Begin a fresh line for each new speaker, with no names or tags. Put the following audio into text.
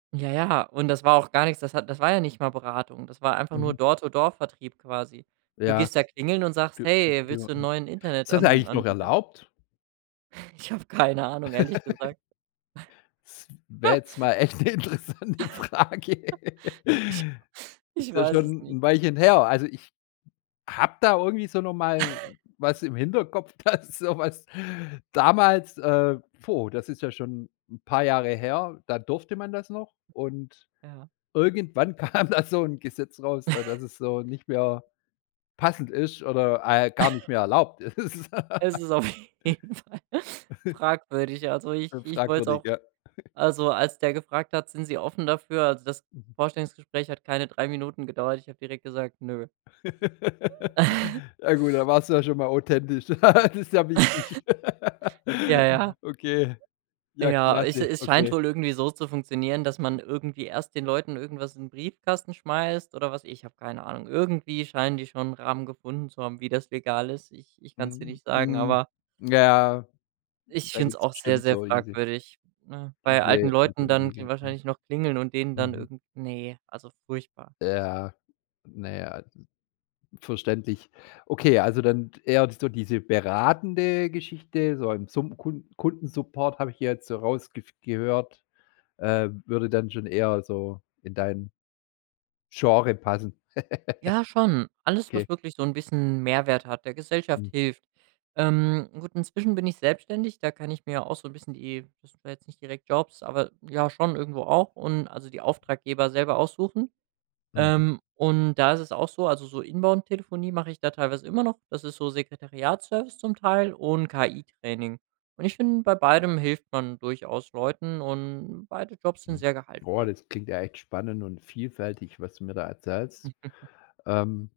Ja, ja. Und das war auch gar nix, das hat das war ja nicht mal Beratung. Das war einfach nur
Mhm.
dort so Door-to-Door Vertrieb quasi. Du
Ja.
gehst da klingeln und sagst: „Hey, willst du 'n
[unintelligible]
neuen
Ist das
Internetan
eigentlich noch
Anbieter”?
erlaubt?
Ich hab keine Ahnung, ehrlich gesagt.
Es wäre jetzt mal echt 'ne interessante Frage.
Ich
Ist
ich
ja
weiß es
schon
nicht.
'n Weilchen her. Also, ich habe da irgendwie so noch mal was im Hinterkopf, dass so was damals, äh puh, das ist ja schon 'n paar Jahre her da durfte man das noch und
Ja.
irgendwann kam da so 'n Gesetz raus, al dass es so nicht mehr passend ist oder, äh, gar nicht mehr erlaubt ist.
Es ist auf jeden Fall fragwürdig. Also, ich
Äh,
ich wollte es
fragwürdig,
auch
ja.
also, als der gefragt hat: „Sind Sie offen dafür”? Also, das
Mhm.
Vorstellungsgespräch hat keine 3 Minuten gedauert, ich habe direkt gesagt: „Ne”.
Ja gut, dann warst du ja schon mal authentisch. Das ist ja wichtig.
Ja, ja.
Okay. Ja,
Ja, es
klasse.
es scheint
Okay.
wohl irgendwie so zu funktionieren, dass man irgendwie erst den Leuten irgendwas in den Briefkasten schmeißt oder was, ich hab keine Ahnung. Irgendwie scheinen die schon 'n Rahmen gefunden zu haben, wie das legal ist. Ich ich kann's dir
Mhm.
nicht sagen,
Mh.
aber
Ja.
Ich
Da
find's
gibt's
auch sehr,
bestimmt
sehr
solche
fragwürdig, ne? Bei alten
Diese.
Leuten dann kl
[unintelligible] Mhm.
wahrscheinlich noch klingeln und denen dann
Mhm.
irgend ne, also furchtbar.
Ja. Naja, verständlich. Okay, also dann eher so diese beratende Geschichte. So im Summ Kund Kundensupport, habe ich hier jetzt so rausgef gehört. Ähm, würde dann schon eher so in dein Genre passen.
Ja, schon. Alles,
Okay.
was wirklich so 'n bisschen 'n Mehrwert hat, der Gesellschaft
Mhm.
hilft. Ähm, gut, inzwischen bin ich selbstständig, da kann ich mir ja auch so 'n bisschen die das sind zwar jetzt nicht direkt Jobs, aber ja schon irgendwo auch und also die Auftraggeber selber aussuchen.
Mhm.
Ähm, und da ist es auch so, also so Inbound-Telefonie mache ich da teilweise immer noch, das ist so Sekretariatsservice zum Teil und KI Training. Und ich finde, bei beidem hilft man durchaus Leuten und beide Jobs sind
Hm.
sehr
Boah,
gehaltvoll.
das klingt ja echt spannend und vielfältig, was du mir da erzählst. Ähm